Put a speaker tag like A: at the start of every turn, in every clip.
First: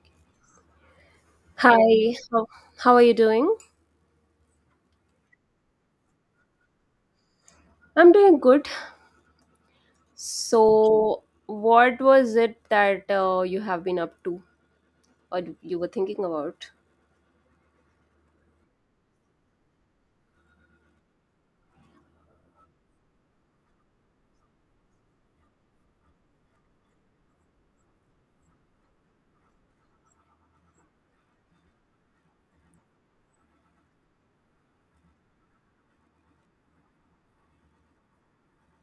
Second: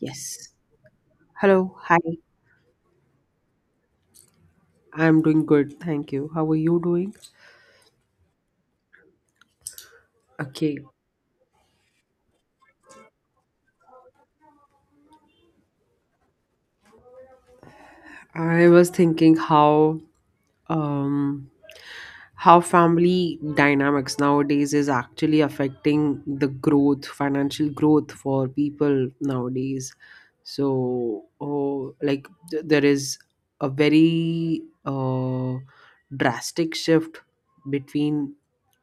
A: Yes. Hello,
B: Hi,
A: hi.
B: how are you doing?
A: I'm doing good, thank you. How are you doing?
B: I'm doing good.
A: Okay.
B: So, what was it that you have been up to or you were thinking about?
A: I was thinking um how family dynamics nowadays is actually affecting the growth, financial growth for people nowadays. So, oh, like there is a very uh drastic shift between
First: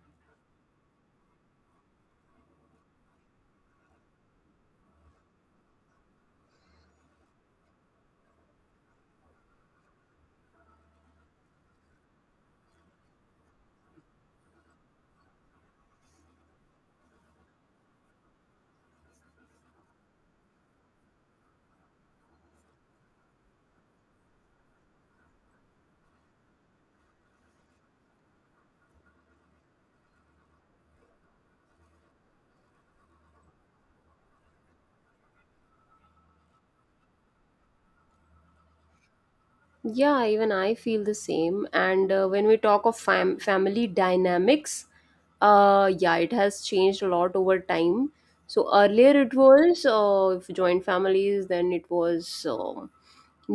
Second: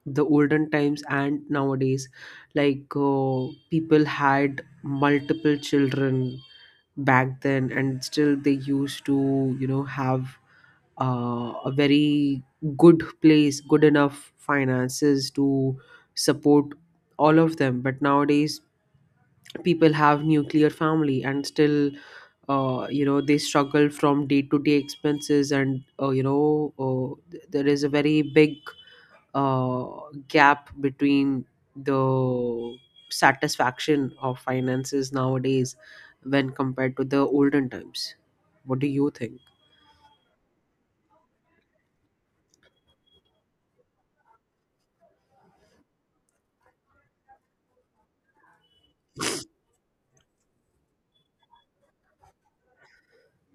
A: the olden times and nowadays, like people had multiple children back then, and still they used to, you know, have a very good place, good enough finances to support all of them, but nowadays people have nuclear family, and still you know, they struggle from day to day expenses, and you know, there is a very big uh, gap between the satisfaction of finances nowadays when compared to the olden times. What do you think?
B: Yeah, even I feel the same. And when we talk of family dynamics, yeah, it has changed a lot over time. So, earlier it was if joint families, then it was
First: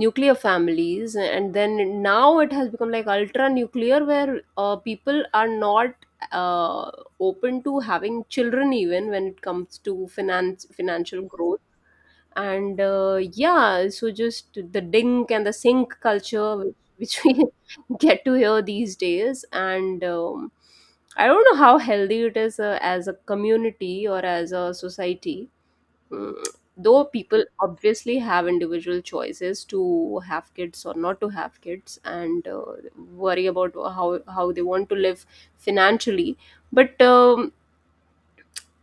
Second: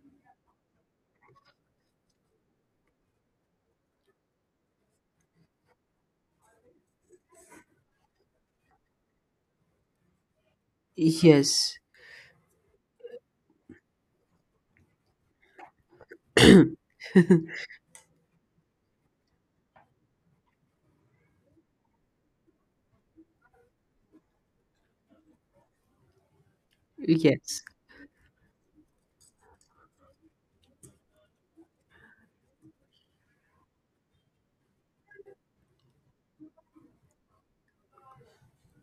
B: nuclear families and then now it has become like ultra nuclear where people are not uh, open to having children even when it comes to finance financial growth
A: Yes.
B: and yeah, so just the dink and the sink culture which we get to hear these days and I don't know how healthy it is as a community or as a society. Mm, though people
A: Yes.
B: obviously have individual choices to have kids or not to have kids and worry about how they want to live financially but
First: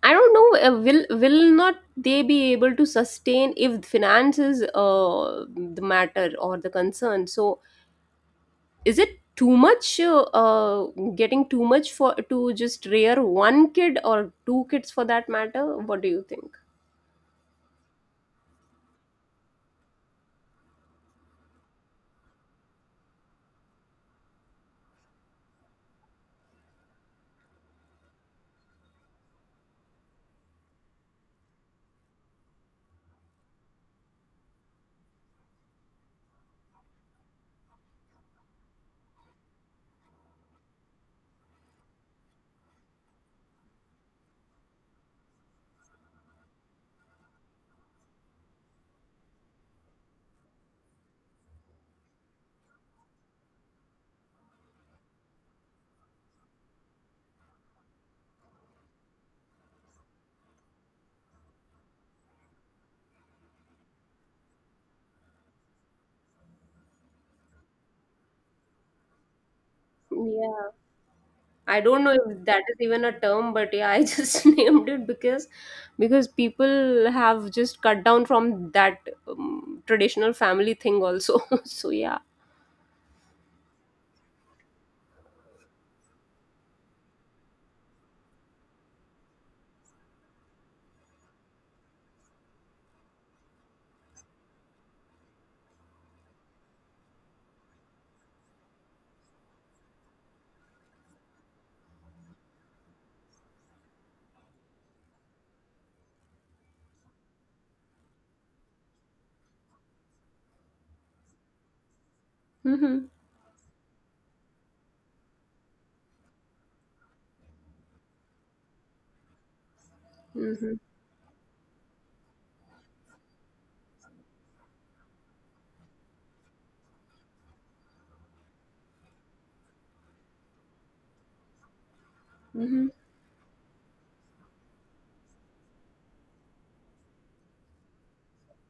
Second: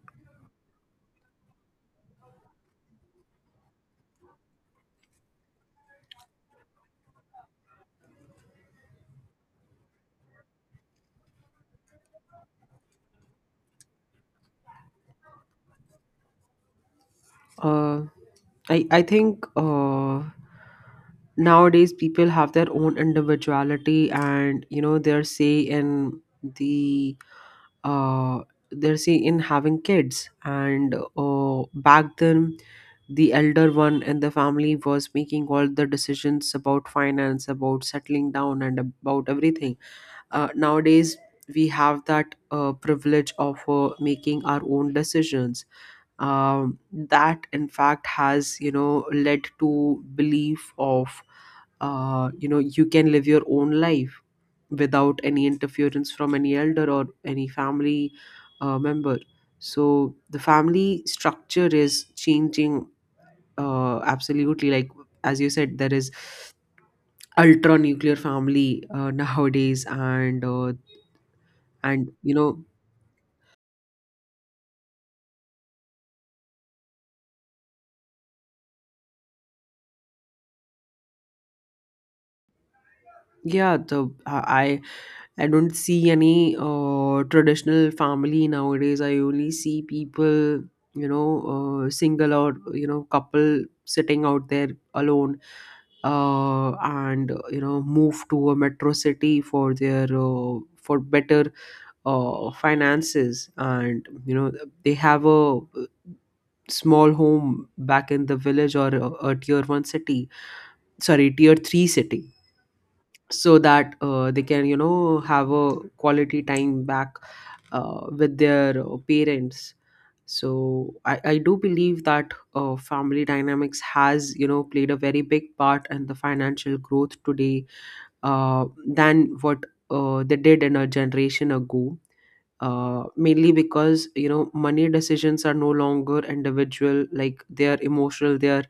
B: I don't know will not they be able to sustain if finance is the matter or the concern? So is it too much getting too much for to just rear one kid or two kids for that matter? What do you think?
A: Uh, I think, nowadays people have their own individuality, and you know, their say in the uh, they're see in having kids. And back then the elder one in the family was making all the decisions about finance, about settling down, and about everything. Nowadays we have that privilege of making our own decisions. Um, that in fact has, you know, led to belief of you know, you can live your own life without any interference from any elder or any family member. So the family structure is changing, absolutely. Like, as you said, there is ultra nuclear family nowadays,
B: Yeah, I don't
A: and
B: know
A: you
B: if
A: know,
B: that is even a term, but yeah, I just named it because people have just cut down from that traditional family thing also. So yeah.
A: yeah, the I don't see any traditional family nowadays. I only see people, you know, single, or you know, couple sitting out there alone, and you know, move to a metro city for their for better finances, and you know, they have a small home back in the village, or a tier one city. Sorry, tier three city,
B: Mm-hmm.
A: so that they can, you know, have a quality time back with their parents.
B: Mm-hmm.
A: So I do believe that family dynamics has, you know, played a very big part in the financial growth today, than what they did in a generation ago,
B: Mm-hmm.
A: mainly because, you know, money decisions are no longer individual, like they are emotional, they are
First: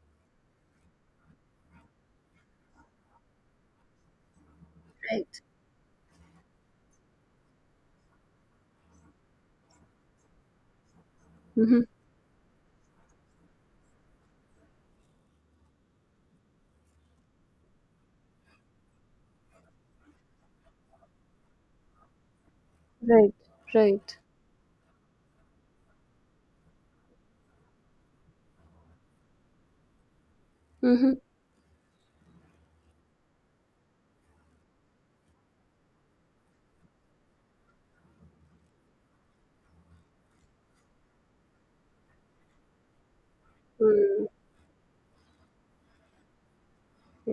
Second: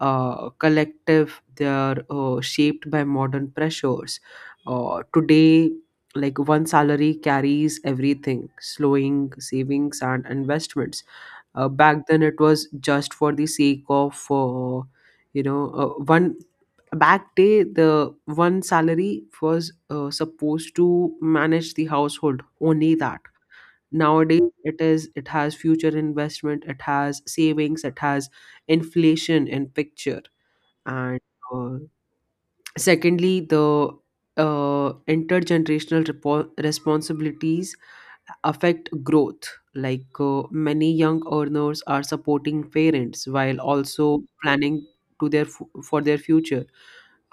A: collective, they are shaped by modern pressures
B: Right.
A: today. Like, one salary carries everything, slowing savings and investments.
B: Mm-hmm.
A: Back then, it was just for the sake of you know, one back day, the one salary was supposed to manage the household only. That
B: Right. Right.
A: nowadays, it is, it has future investment, it has savings, it has inflation in picture.
B: Mm-hmm.
A: And uh, secondly, the intergenerational responsibilities affect growth. Like, many young earners are supporting parents while also
B: Mm.
A: planning to their for their future.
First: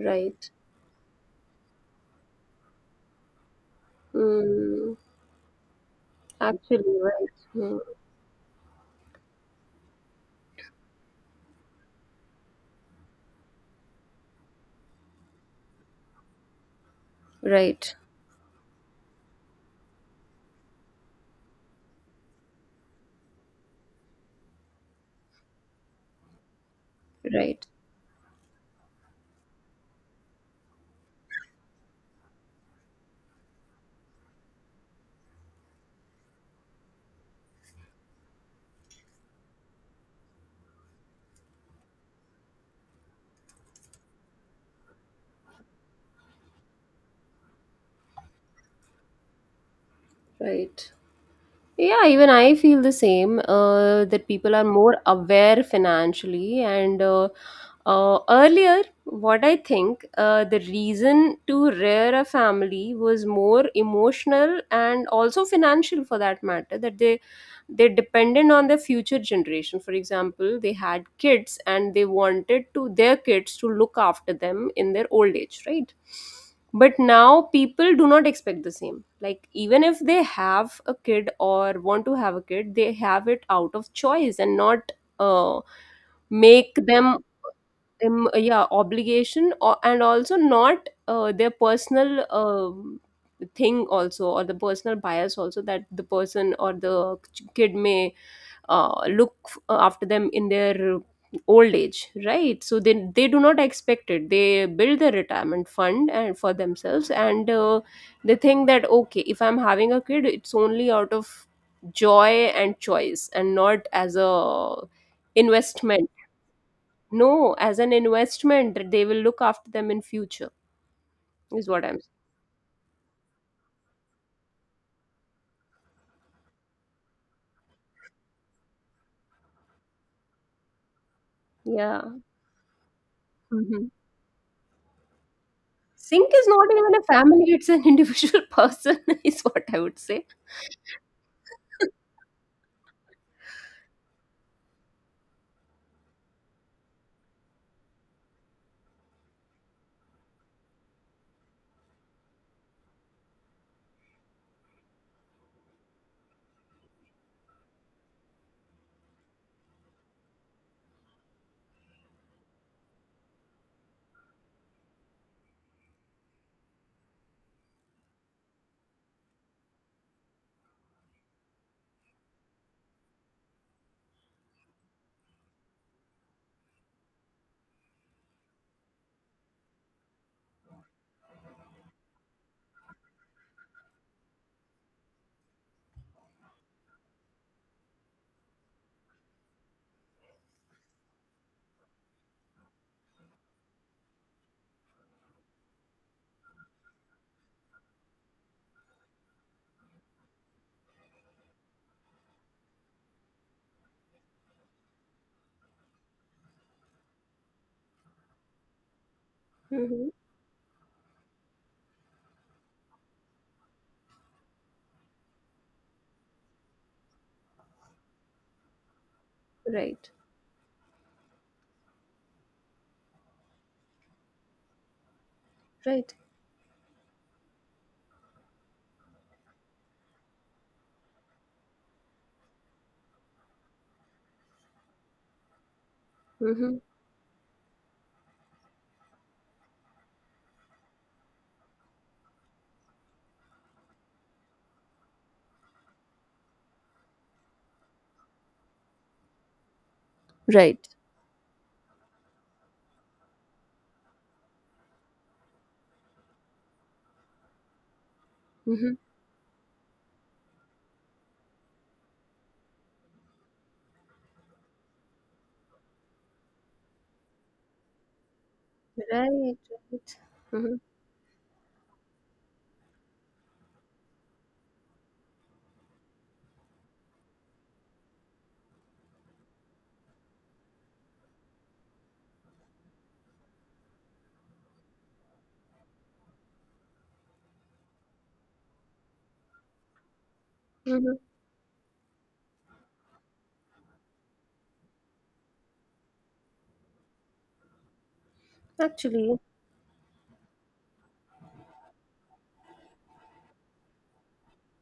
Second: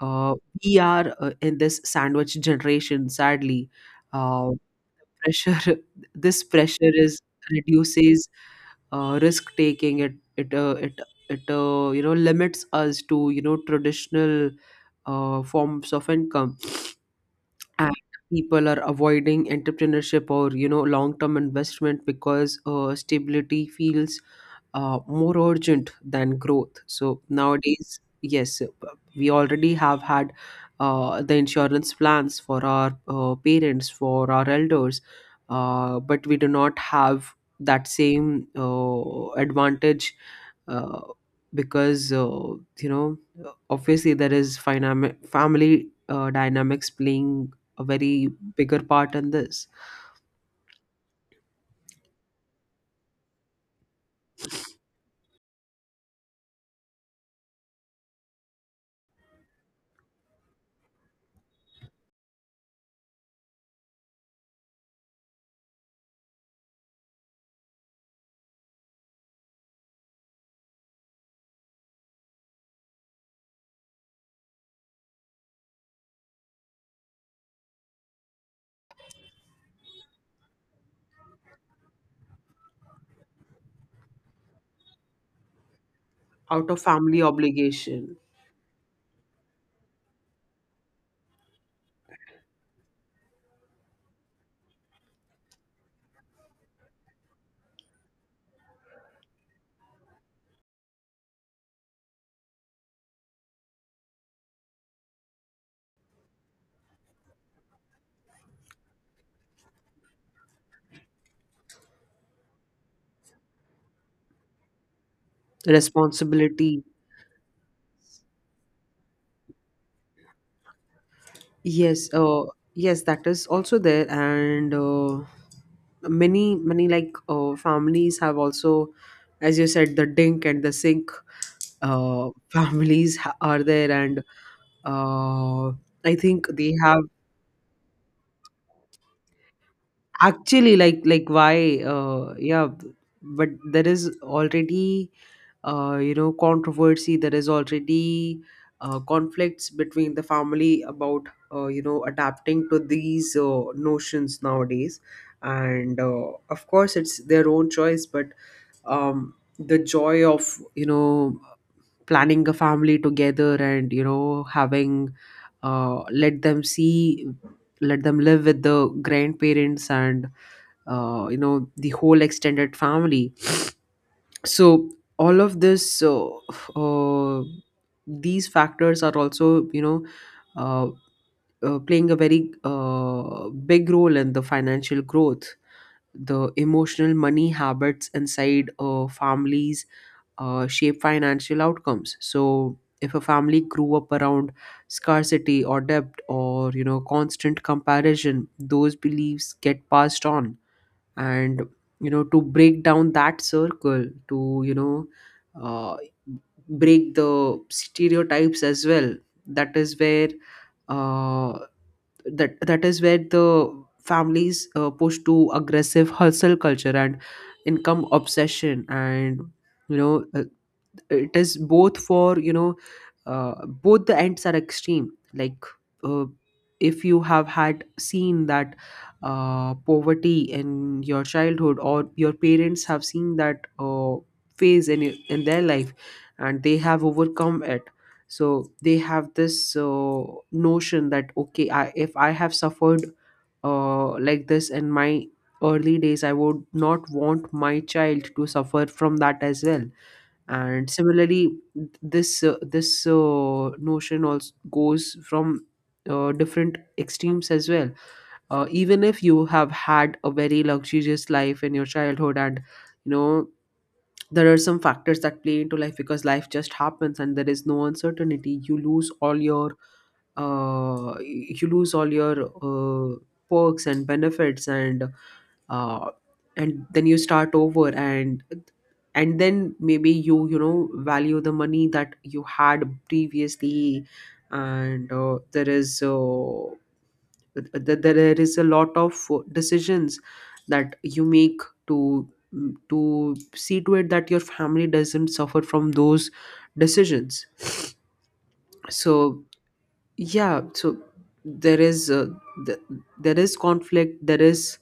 A: uh, we are in this sandwich generation, sadly. uh,
B: Mm.
A: Pressure, this pressure
B: Actually,
A: is
B: right. Mm.
A: reduces risk taking. It you know, limits us to, you know, traditional forms of income. And
B: Right.
A: people are avoiding entrepreneurship, or you know, long term investment, because stability feels more urgent than growth. So
B: Right.
A: nowadays, yes, we already have had the insurance plans for our parents, for our elders, but we do not have that same advantage, uh, because you know, obviously there is family dynamics playing a very bigger part in this.
B: Right. Yeah, even I feel the same that people are more aware financially. And earlier, what I think the reason to rear a family was more emotional and also financial for that matter, that they dependent on the future generation. For example, they had kids and they wanted to their kids to look after them in their old age, right? But now people do not expect the same, like even if they have a kid or want to have a kid they have it out of choice and not uh,
A: Out
B: make
A: of
B: them
A: family obligation.
B: yeah, obligation or, and also not their personal thing also or the personal bias also that the person or the kid may look after them in their old age, right? So they do not expect it, they build their retirement fund and for themselves and they think that okay, if I'm having a kid it's only out of joy and choice and not as a investment.
A: Responsibility.
B: No, as an investment that they will look after them in future is what I'm
A: Yes, yes, that is also there, and many many, like, families have also, as you said, the dink and the sink
B: saying. Yeah.
A: families are
B: Hmm.
A: there, and uh, I
B: Sink
A: think
B: is not
A: they
B: even a
A: have.
B: family, it's an individual person is what I would say.
A: Actually, like why? Yeah, but there is already you know, controversy. There is already conflicts between the family about you know, adapting to these notions nowadays. And of course, it's their own choice, but the joy of, you know, planning a family together, and you know, having let them see, let them live with the grandparents and you know, the whole extended family. So all of this uh, these factors are also, you know, uh, playing a very big role in the financial growth. The emotional money habits inside families shape financial outcomes. So if a family grew up around scarcity or debt or, you know, constant comparison, those beliefs get passed on. And you know, to break down that circle, to, you know, uh, break the stereotypes as well, that is
B: Mhm.
A: where uh, that is where the families push to aggressive hustle culture and income obsession. And you
B: Right.
A: know, it is both for, you know, both the ends are extreme. Like
B: Right.
A: uh, if you have had seen that poverty in your childhood, or your parents have seen that phase in in their life, and they
B: Mhm.
A: have overcome it, so they have this uh, notion that, okay, if I have suffered like this in my early days, I would not want my child to suffer from that as well.
B: Right.
A: And similarly, this notion also goes from different extremes as well.
B: Mhm.
A: Even if you have had a very luxurious life in your childhood, and you know, there are some factors that play into life, because life just happens, and there is no uncertainty, you lose all
B: Right.
A: your
B: Right. Mhm.
A: uh, you lose all your uh, perks and benefits, uh, and then you start over, and then maybe you, you know, value the money that you had previously. And there is there is a lot of decisions that
B: Mhm.
A: you make to, to see to it that your family doesn't suffer from those decisions.
B: Actually.
A: So yeah, so there is th- there is conflict, there is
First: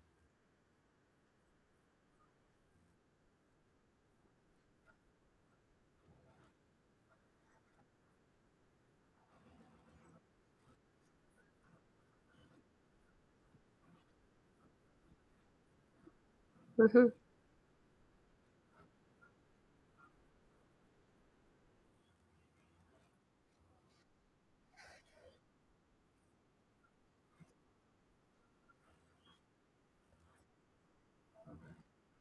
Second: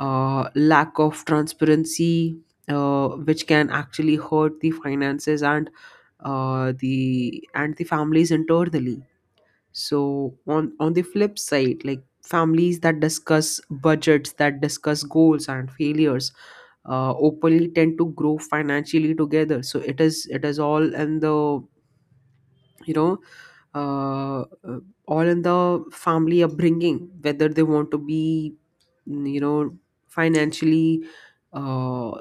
A: lack of transparency, which can actually hurt the finances, and the, and the families internally. So on the flip side, like families that discuss budgets, that discuss goals and failures
B: Mhm.
A: openly, tend to grow financially together. So it is, it is all in the, you know, uh, uh, all in the family upbringing, whether they want to be, you know, financially uh,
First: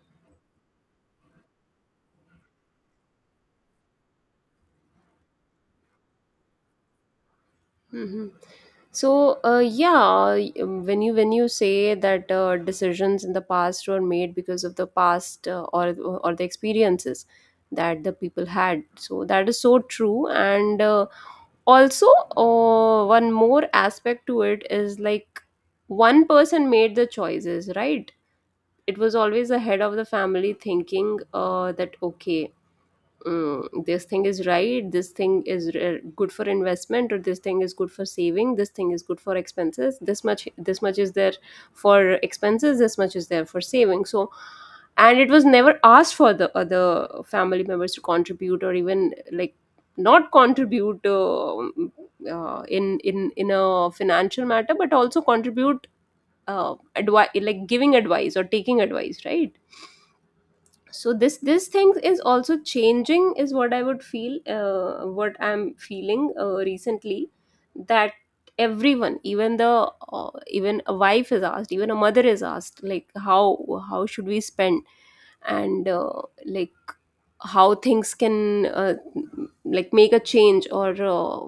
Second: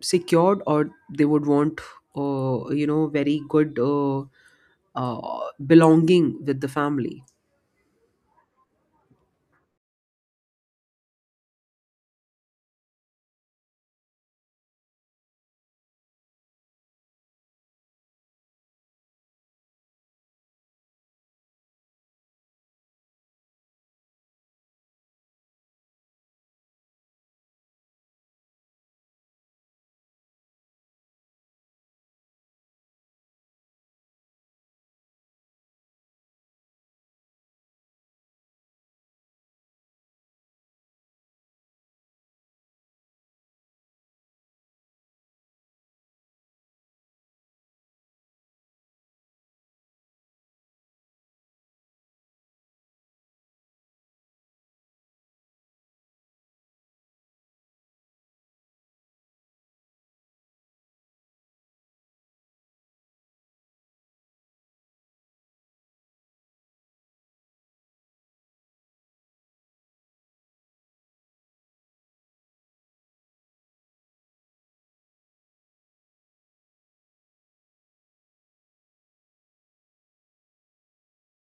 A: secured, or they would want you know, very good belonging with the family.
B: Mhm. So, yeah, when you say that decisions in the past were made because of the past or the experiences that the people had, so that is so true. And also, one more aspect to it is like one person made the choices, right? It was always the head of the family thinking that okay this thing is right, this thing is good for investment or this thing is good for saving, this thing is good for expenses, this much is there for expenses, this much is there for saving. So and it was never asked for the other family members to contribute or even like not contribute in in a financial matter but also contribute like giving advice or taking advice, right? So this thing is also changing is what I would feel, what I'm feeling recently, that everyone, even the even a wife is asked, even a mother is asked, like how should we spend and like how things can like make a change or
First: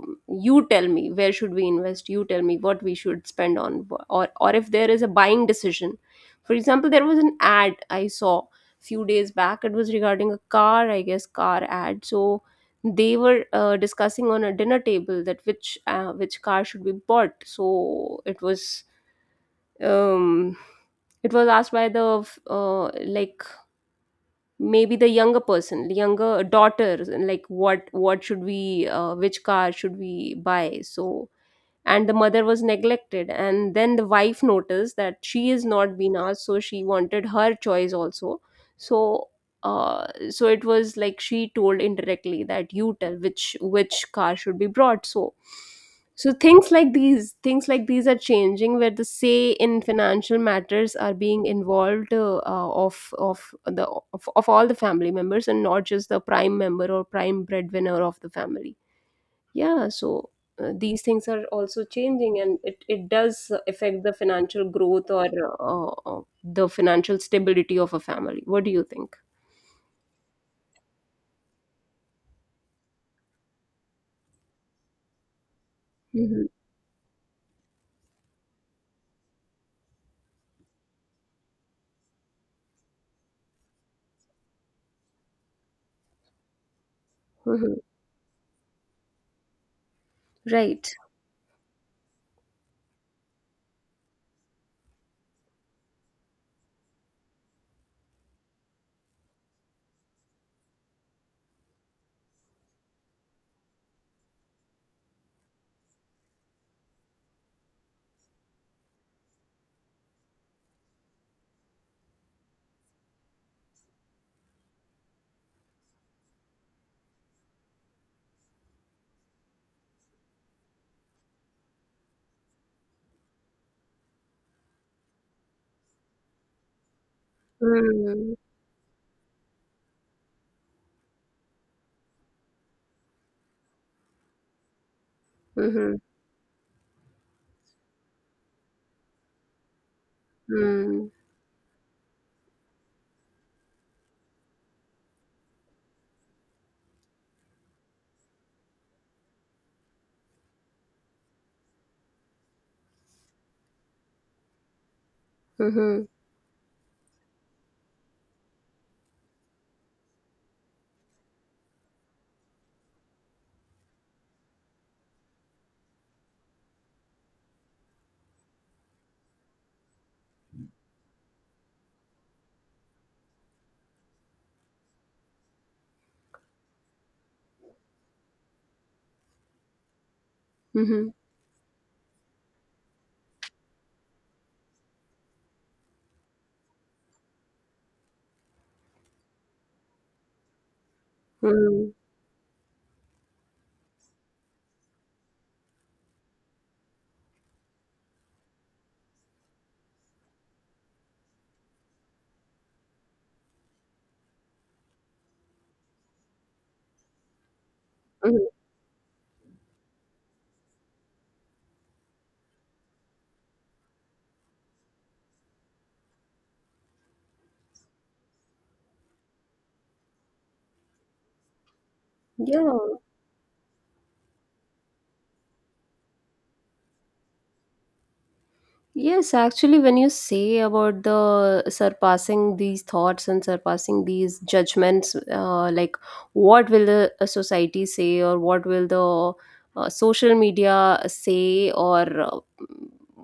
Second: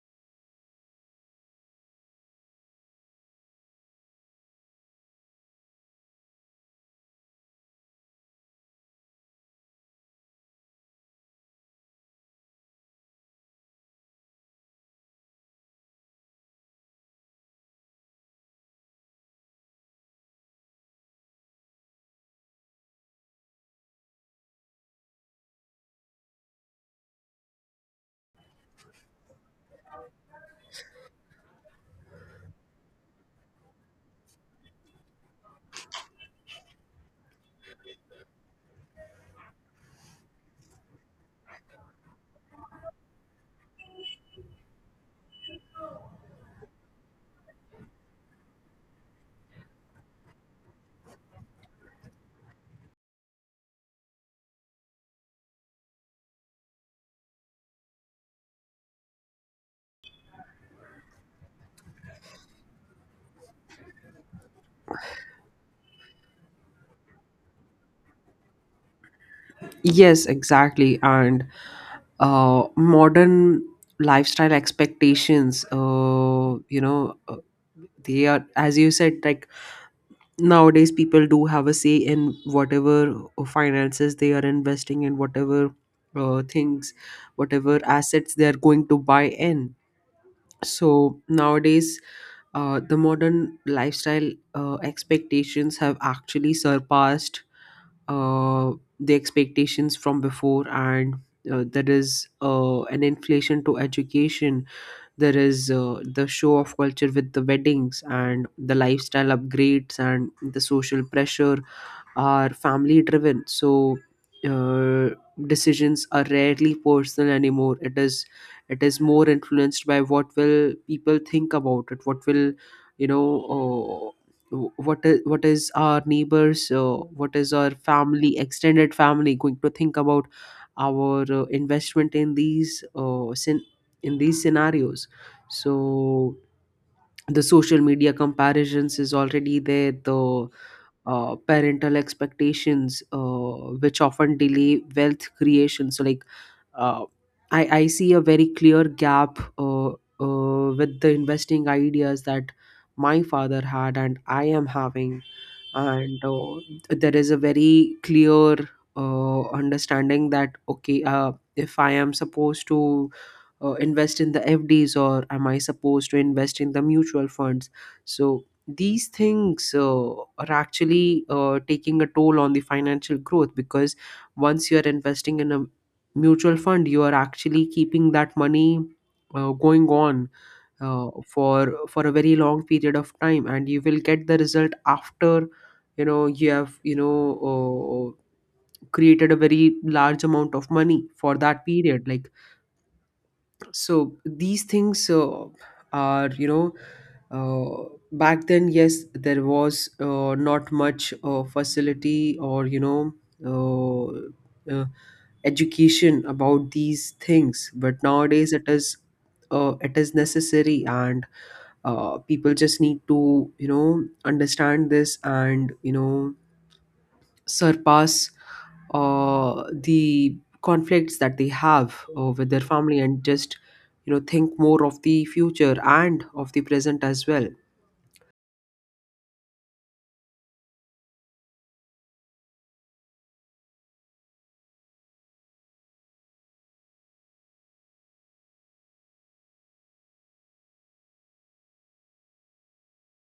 B: you tell me where should we invest, you tell me what we should spend on, or if there is a buying decision. For example, there was an ad I saw few days back, it was regarding a car, I guess, car ad. So they were discussing on a dinner table that which car should be bought. So um it was asked by the uh, like maybe the younger person, the younger daughter, like what should we which car should we buy. So and the mother was neglected and then the wife noticed that she is not being asked, so she wanted her choice also. So so it was like she told indirectly that you tell which car should be brought. So so things like these, things like these are changing where the say in financial matters are being involved of the of all the family members and not just the prime member or prime breadwinner of the family. Yeah, so these things are also changing and it does affect the financial growth or the financial stability of a family. What do you think?
A: Yes, exactly. And modern lifestyle expectations,
B: Hmm.
A: you know, they are, as you said, like, nowadays people do have a say in whatever finances they are investing in, whatever things,
B: Hmm.
A: whatever assets they are going to buy in.
B: Right.
A: So nowadays the modern lifestyle expectations have actually surpassed uh, the expectations from before. And there is an inflation to education, there is the show of culture with the weddings and the lifestyle upgrades, and the social pressure are family driven. So uh, decisions are rarely personal anymore. It is, it is more influenced by what will people think about it, what will, you know, what is what is our neighbors what is our
B: Mm-hmm.
A: family, extended family going to think about our investment in these in these scenarios.
B: Mm-hmm.
A: So the social media comparisons is already there, the
B: Mm-hmm.
A: parental expectations, which often delay wealth creation. So, like uh, I see a very clear gap with the investing ideas that my father had and I am having.
B: Mm-hmm.
A: And there is a very clear understanding that, okay, if I am supposed to invest in the FDs, or am I supposed to invest in the mutual funds? So these things are actually taking a toll on the financial growth, because once you are investing in a mutual fund, you are actually keeping that money going on for a very long period of time, and you will get the result after, you know, you have, you know, uh, created a very large amount of money for that
B: Mm-hmm.
A: period. Like, so these things are, you know, back then, yes, there was not much facility, or you know, uh, uh, education about these things, but nowadays it is necessary. And people just need to, you know, understand this, and you know, surpass the conflicts that they have with their
B: Yeah.
A: family, and just, you know, think more of the future and of the present as well.
B: Yes, actually, when you say about the surpassing these thoughts and surpassing these judgments, like what will the a society say, or what will the social media say, or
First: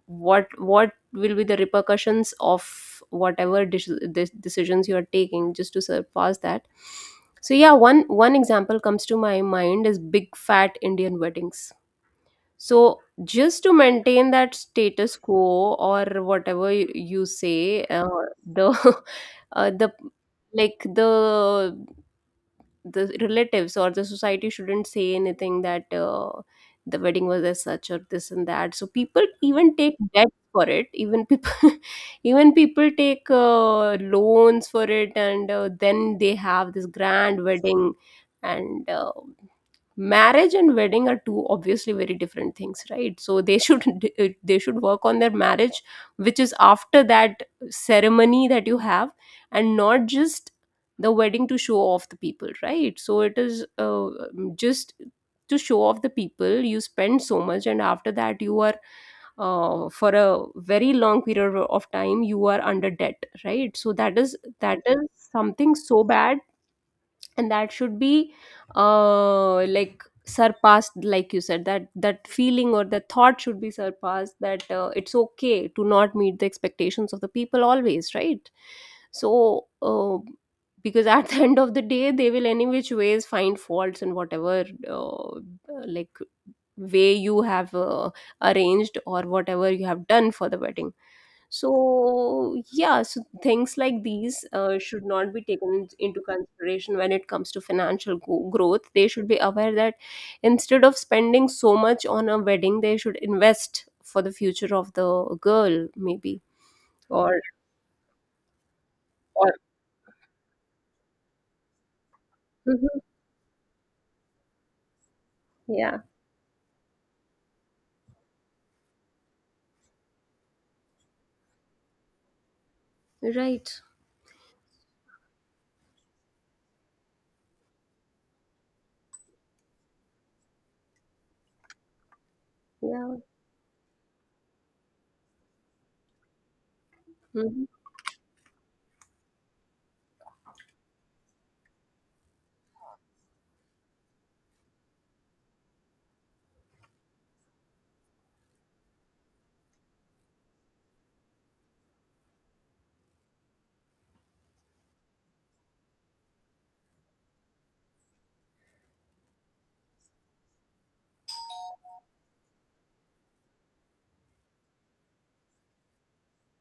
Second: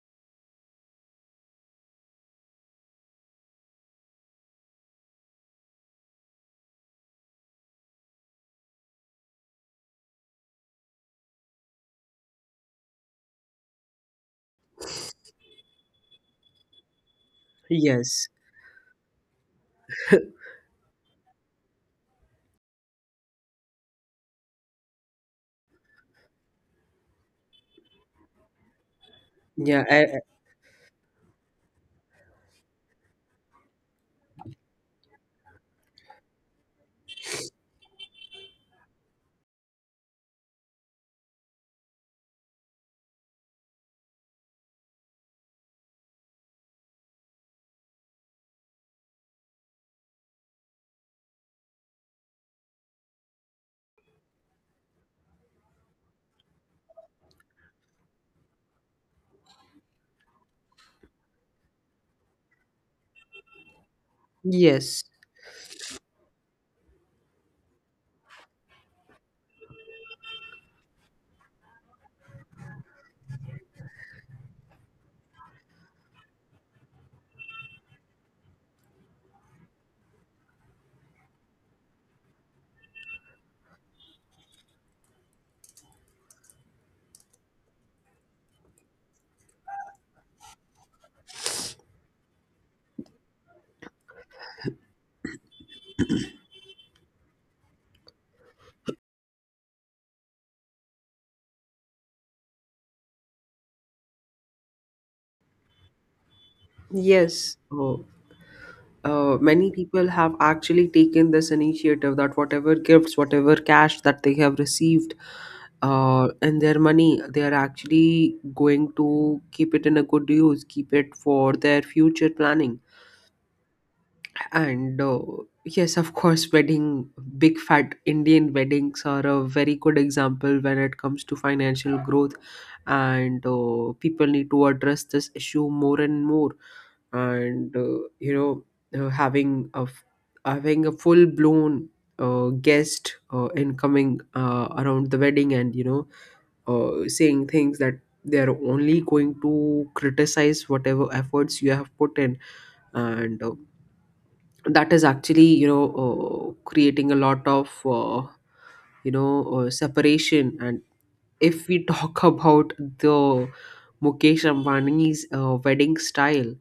B: what will be the repercussions of whatever decisions you are taking, just to surpass that. So yeah, one one example comes to my mind is big fat Indian weddings. So, just to maintain that status quo or whatever you say,
A: Yes.
B: the the like the relatives or the society shouldn't say anything that the wedding was as such or this and that. So people even
A: Yeah,
B: take debt for it. Even people even people take loans for it, and then they have this grand wedding, and. Marriage and wedding are two obviously very different things, right? So they should they should work on their marriage which is after that ceremony that you have, and not just the wedding to show off the people, right? So it is just to show off the people you spend so much and after that you are for a very long period of time you are under debt, right? So that
A: yes.
B: is something so bad and that should be like surpassed, like you said, that that feeling or the thought should be surpassed, that it's okay to not meet the expectations of the people always, right? So because at the end of the day they will any which ways find faults in whatever like way you have arranged or whatever you have done for the wedding. So yeah, so things like these should not be taken into consideration when it comes to growth. They should be aware that instead of spending so much on a wedding, they should invest for the future of the girl, maybe. or
A: Yes. Oh,
B: or
A: many people have actually taken this initiative, that whatever
B: Mhm.
A: gifts, whatever cash that they have received,
B: Yeah,
A: and their money, they are actually going to keep it in a good use, keep it for their future planning.
B: right,
A: And yes, of course, wedding, big fat Indian weddings are a very good example when it comes to financial growth.
B: yeah.
A: And people need to address this issue more and more.
B: Mhm.
A: And, uh, you know, having having a full blown guest incoming around the wedding and saying things that they're only going to criticize whatever efforts you have put in. And That is actually creating a lot of separation. And if we talk about the Mukesh Ambani's wedding style,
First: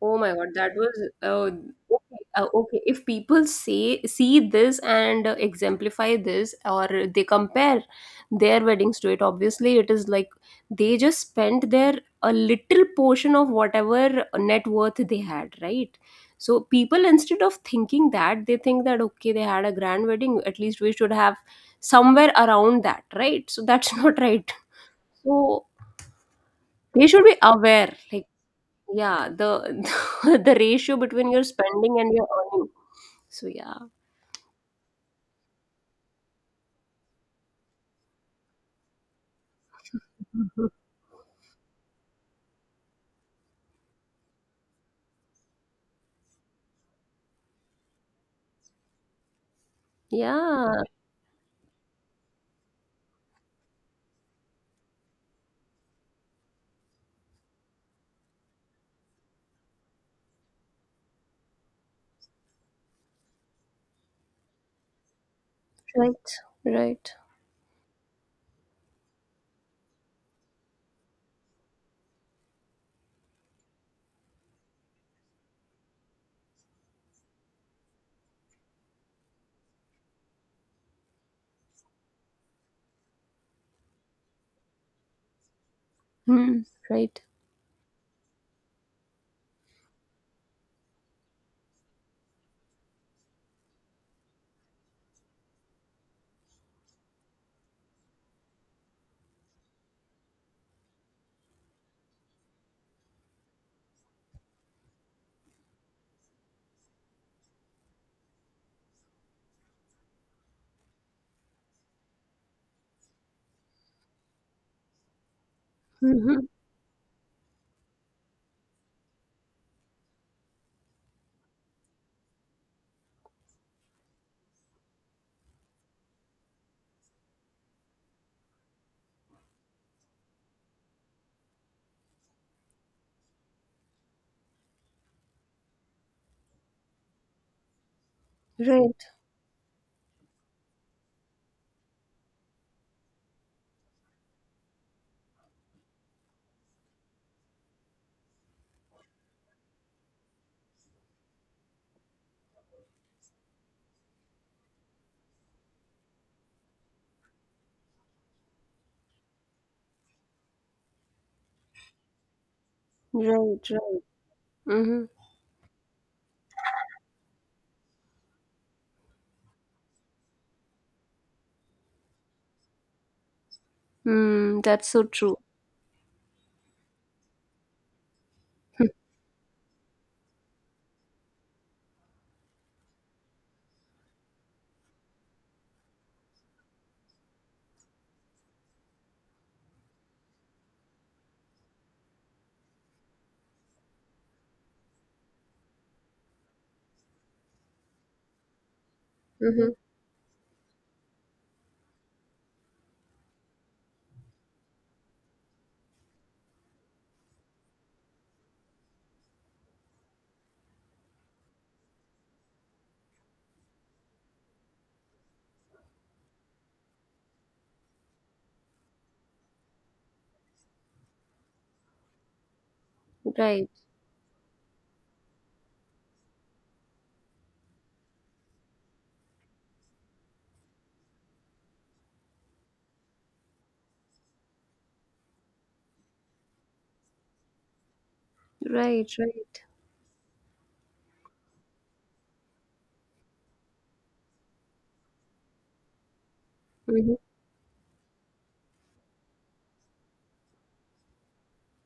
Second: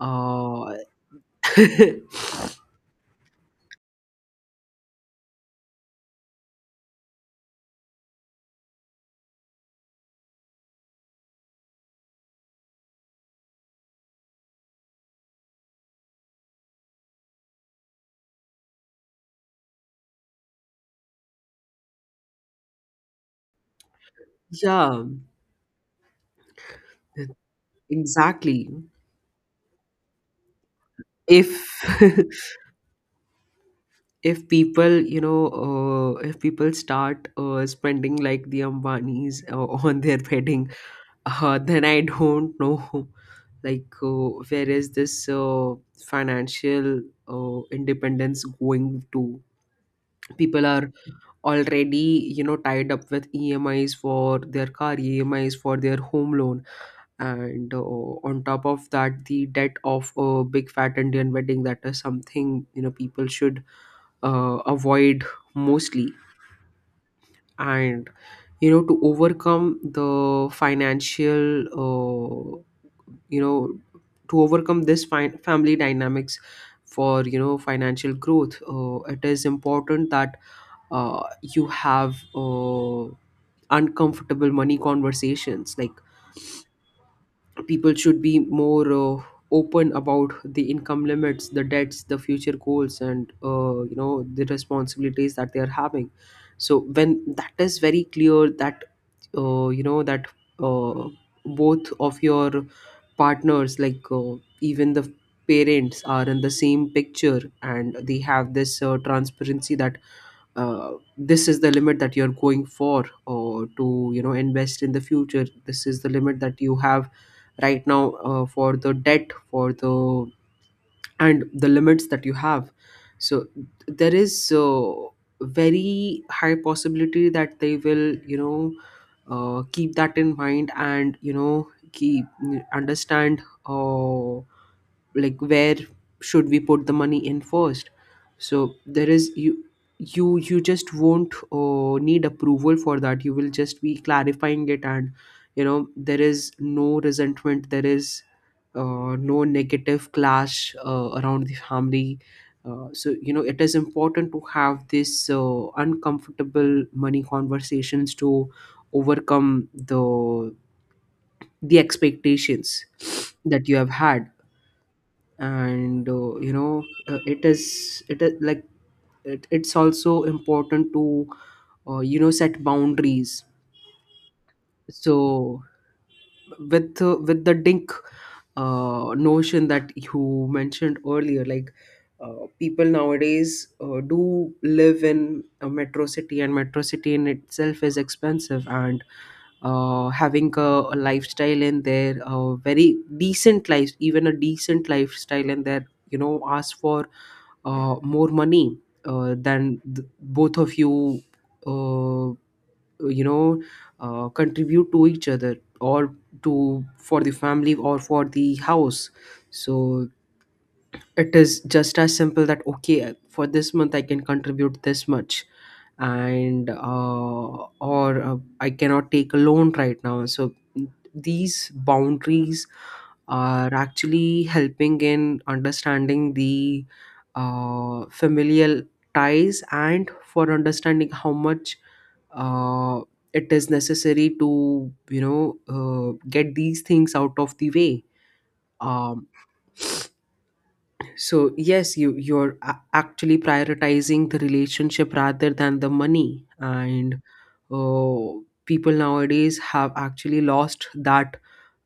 B: Oh my God, that was okay. Okay, if people say see this and exemplify this, or they compare their weddings to it, obviously it is like they just spent their a little portion of whatever net worth they had, right? So people instead of thinking that, they think that okay, they had a grand wedding. At least we should have somewhere around that, right? So that's not right.
A: yeah,
B: So they should be aware, like
A: exactly.
B: yeah, the the ratio between your
A: if
B: spending and your earning. So yeah.
A: if people you know if people start spending like the Ambanis on their wedding,
B: Mhm.
A: then I don't know like where is this financial independence going. To people
B: Yeah,
A: are already tied up with EMIs for their car, EMIs for their home loan, and on top of that, the debt of a big fat Indian wedding. That is something people should avoid, mostly.
B: right, right.
A: And to overcome the financial, you know to overcome this family dynamics for financial growth, it is important that you have uncomfortable money conversations. Like,
B: Hmm. Right.
A: people should be more open about the income limits, the debts, the future goals, and the responsibilities that they are having. So when that is very clear that uh, you know that uh, both of your partners, like even the parents, are in the same picture, and they have this transparency that uh, this is the limit that you're going for, or to invest in the future, this is the limit
B: Hmm.
A: that you have right now for the debt, for the and the limits that you have. So there is very high possibility that they will keep that in mind and keep understand, like where should we put the money in first. so there
B: Right,
A: is you you you just won't need approval for that. You will just be clarifying it. And there is no resentment, there is no negative clash around the family. So it is important to have this uncomfortable money conversations to overcome the expectations
B: right,
A: that you have
B: right.
A: had.
B: Mm-hmm.
A: And you know It is it is like it's also important to set boundaries.
B: Mm, that's so true.
A: So with the DINK notion that you mentioned earlier, like, people nowadays do live in a metro city, and metro city in itself is expensive. And having a lifestyle in there, a very decent life, even a decent lifestyle in there, ask for more money uh,
B: Mm-hmm.
A: than th- both of you uh, you know contribute to each other, or to for the family or for the house. So it is just as simple that okay, for this month I can contribute this much, and or I cannot take a loan right now. So these boundaries
B: Right,
A: are actually helping in understanding the familial ties, and for understanding how much uh, it is necessary to get these things out of the way.
B: right,
A: um,
B: right.
A: so yes, you're actually prioritizing the relationship rather than the money.
B: Mm-hmm.
A: And uh, People nowadays have actually lost that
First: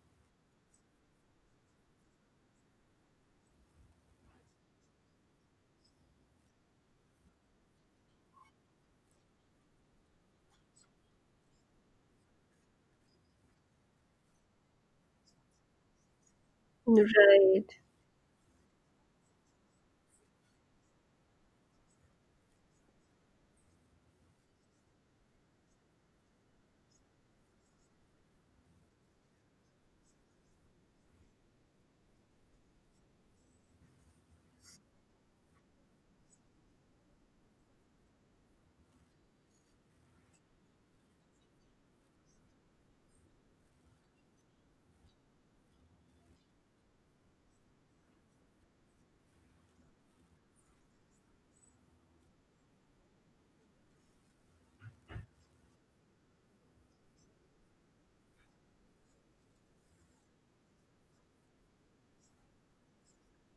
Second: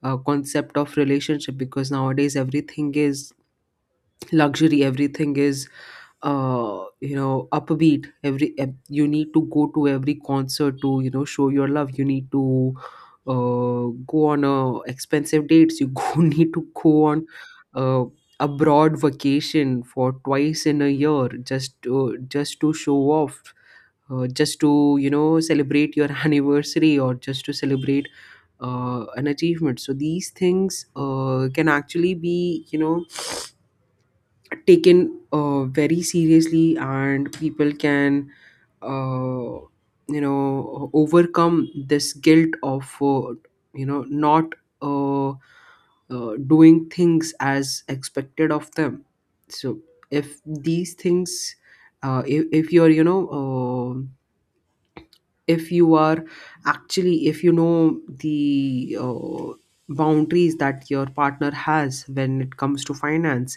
A: concept of relationship, because nowadays everything is luxury, everything is upbeat. You need to go to every concert to show your love. You need to go on expensive dates. You go need to go on
B: Right.
A: uh, abroad vacation for twice in a year, just to show off, just to celebrate your anniversary, or just to celebrate an achievement. So these things can actually be taken very seriously, and people can uh, overcome this guilt of not uh, doing things as expected of them. So if these things, if you're if you are actually, if you know the boundaries that your partner has when it comes to finance,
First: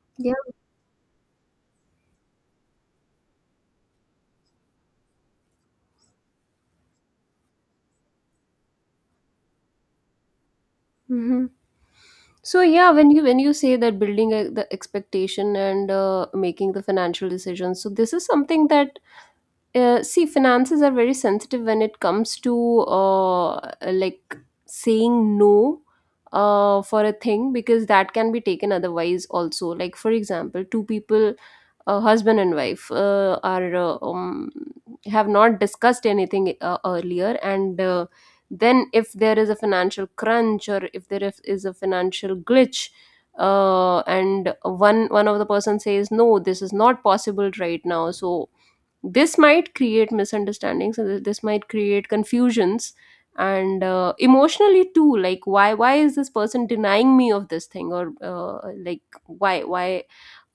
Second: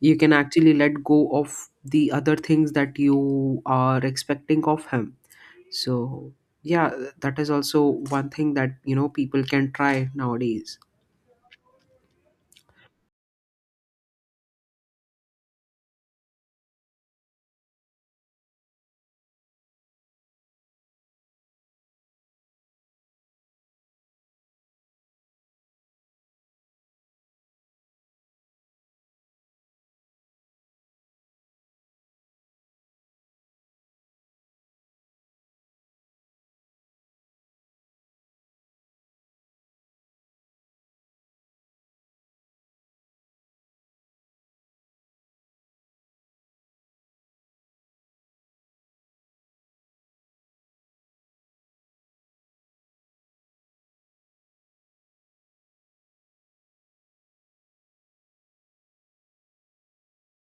A: you can
B: Yeah.
A: actually let go of the other things that you are expecting of him. So yeah, that is also one thing that people can try nowadays.
B: Mm-hmm. So yeah, when you say that building the expectation and making the financial decisions, so this is something that see finances are very sensitive when it comes to like saying no for a thing because that can be taken otherwise also. Like for example two people, husband and wife are have not discussed anything earlier and then if there is a financial crunch or if there is a financial glitch and one one of the person says no, this is not possible right now. So this might create misunderstandings and this might create confusions and emotionally too, like why is this person denying me of this thing or like why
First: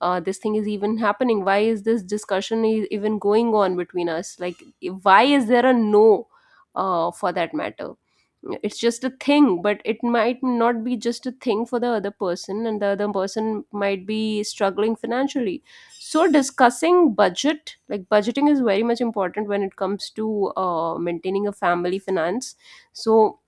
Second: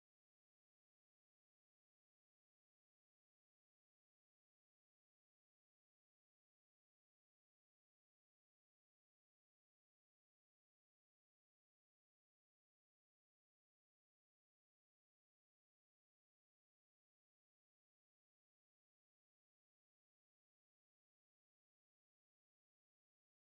B: this thing is even happening, why is this discussion even going on between us, like why is there a no for that matter? It's just a thing, but it might not be just a thing for the other person and the other person might be struggling financially. So discussing budget, like budgeting is very much important when it comes to maintaining a family finance. So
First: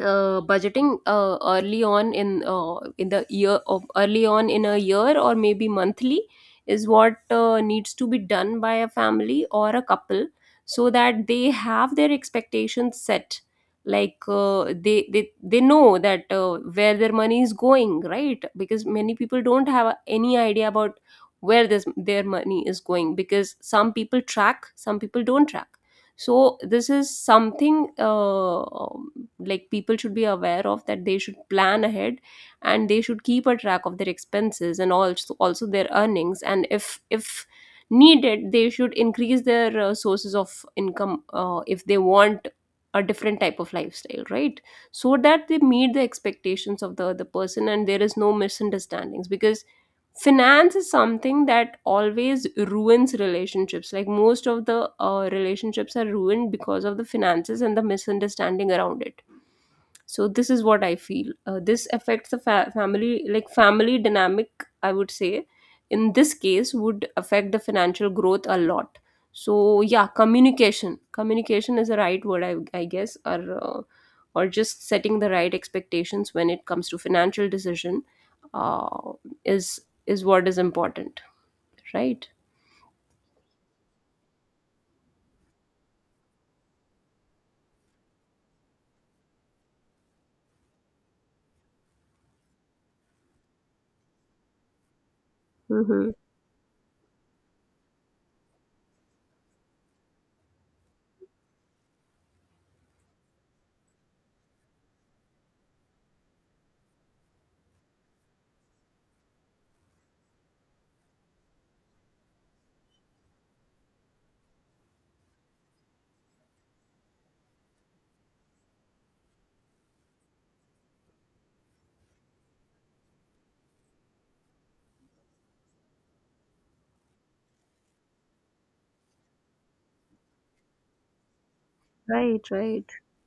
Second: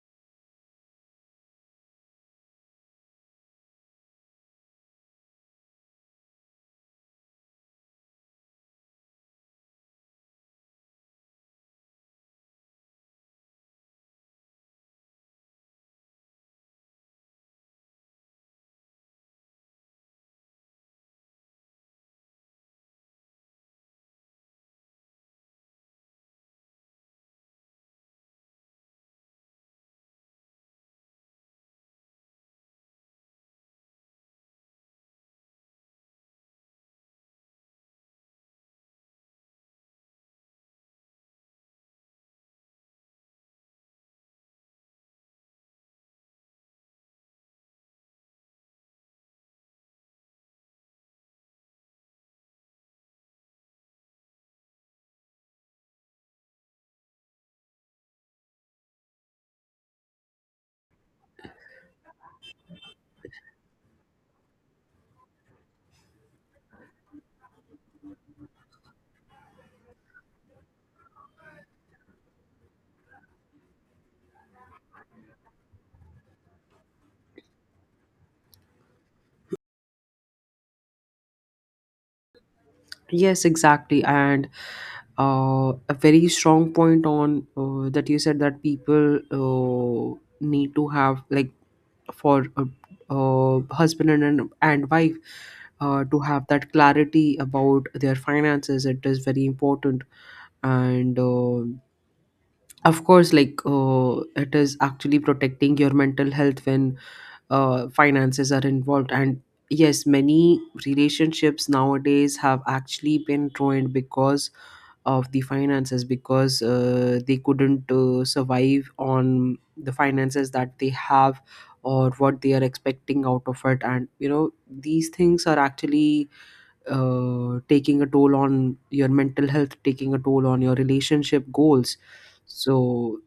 B: budgeting early on in the year of early on in a year or maybe monthly is what needs to be done by a family or a couple, so that they have their expectations set, like they know that where their money is going, right? Because many people don't have any idea about where this their money is going because some people track, some people don't track. So this is something like people should be aware of that, they should plan ahead and they should keep a track of their expenses and also their earnings and if needed they should increase their sources of income if they want a different type of lifestyle, right? So that they meet the expectations of the other person and there is no misunderstandings, because finance is something that always ruins relationships, like most of the relationships are ruined because of the finances and the misunderstanding around it. So this is what I feel, this affects the family, like family dynamic I would say in this case would affect the financial growth a lot. So yeah, communication is the right word, I guess, uh, or just setting the right expectations when it comes to financial decision uh, is is what is important, right?
A: Yes, exactly. And a very strong point on that you said, that people need to have, like, for a, husband and wife
B: Mm-hmm.
A: to have that clarity about their finances, it is very important. And Of course, like, it is actually protecting your mental health when finances are involved. And yes, many relationships nowadays have actually been ruined because of the finances, because they couldn't survive on the finances that they have, or what they are expecting out of it. And these things are actually taking a toll on your mental health, taking a toll on your relationship goals.
B: Right, right.
A: So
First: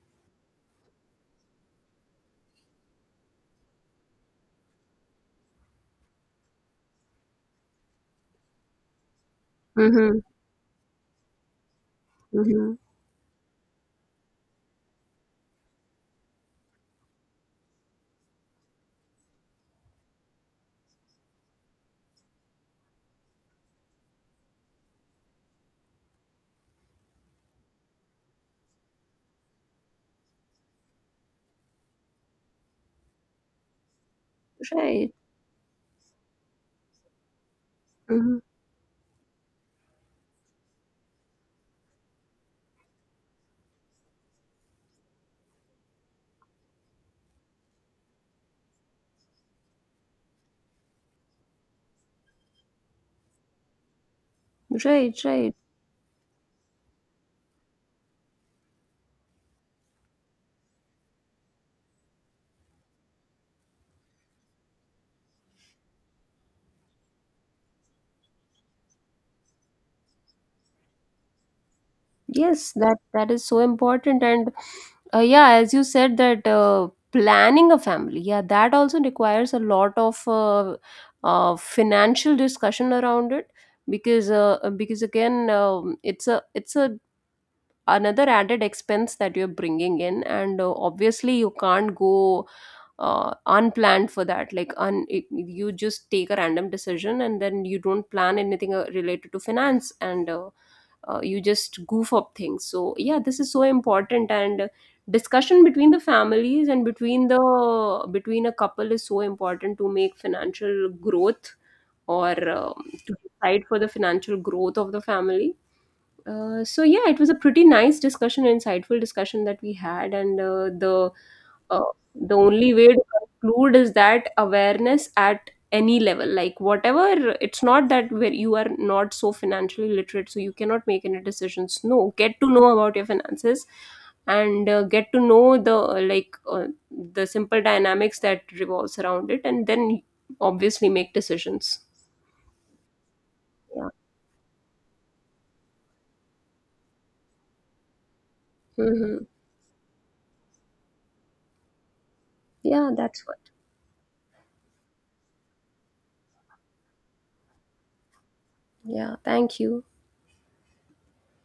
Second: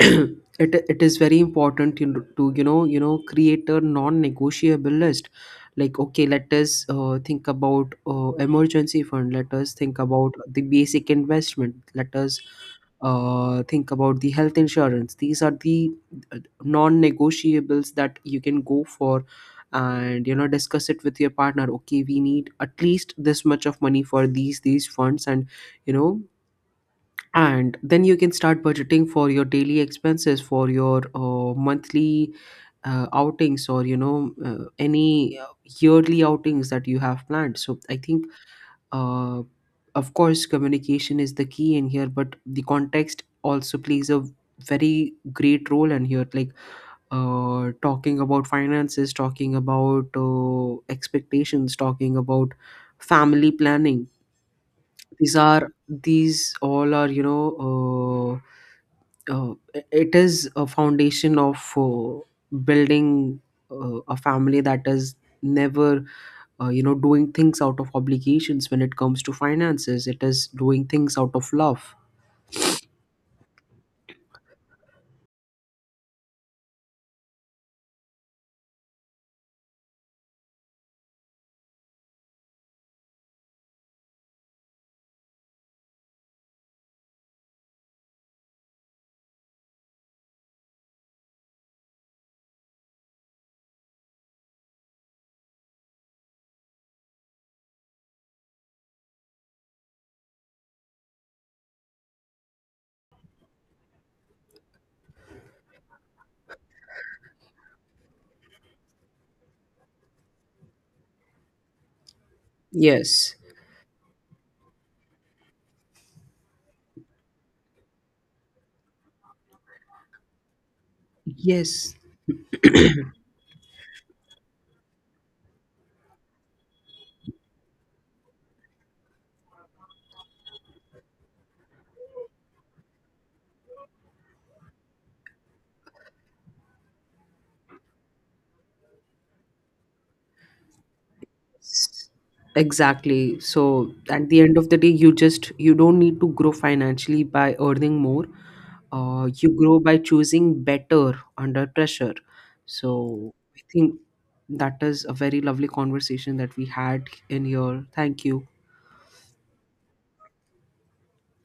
A: it is very important, you know, to create a non-negotiable list. Like, okay, let us think about emergency fund, let us think
B: Mm-hmm.
A: about the basic investment, let us
B: Mm-hmm.
A: think about the health insurance. These are the uh, non-negotiables that you can go for. And discuss it with your partner, okay, we need at least this much of money for these funds. You know and then you can start budgeting for your daily expenses, for your monthly outings, or
B: Right.
A: any yearly outings that you have planned. So I think
B: Mm-hmm.
A: uh, of course communication is the key in here, but the context also plays a very great role in here. Like, talking about finances, talking about expectations, talking about family planning,
B: Right,
A: these
B: right.
A: are these all are, it is a foundation of building a family that is never doing things out of obligations. When it comes to finances, it is doing things out of love.
B: Yes, that that is so important, and yeah, as you said that planning a family, yeah, that also requires a lot of financial discussion around it because again it's a another added expense that you're bringing in and obviously you can't go unplanned for that, like you just take a random decision and then you don't plan anything related to finance and you just goof up things. So yeah, this is so important and discussion between the families and between the between a couple is so important to make financial growth or to
A: Yes,
B: decide for the financial growth of the family. So yeah, it was a pretty nice discussion, insightful discussion that we had, and uh,
A: yes,
B: the only way to conclude is that awareness at any level, like whatever, it's not that where you are not so financially literate, so you cannot make any decisions. No, get to know about your finances, and get to know the like the simple dynamics that revolves around it, and then obviously make decisions.
A: exactly. So
B: Yeah.
A: at the end of the day, you don't need to grow financially by earning more.
B: Hmm.
A: You grow by choosing better under pressure.
B: Yeah, that's
A: So
B: what.
A: I think that is a very lovely conversation that we had in here. Thank you.
B: Yeah. Thank you.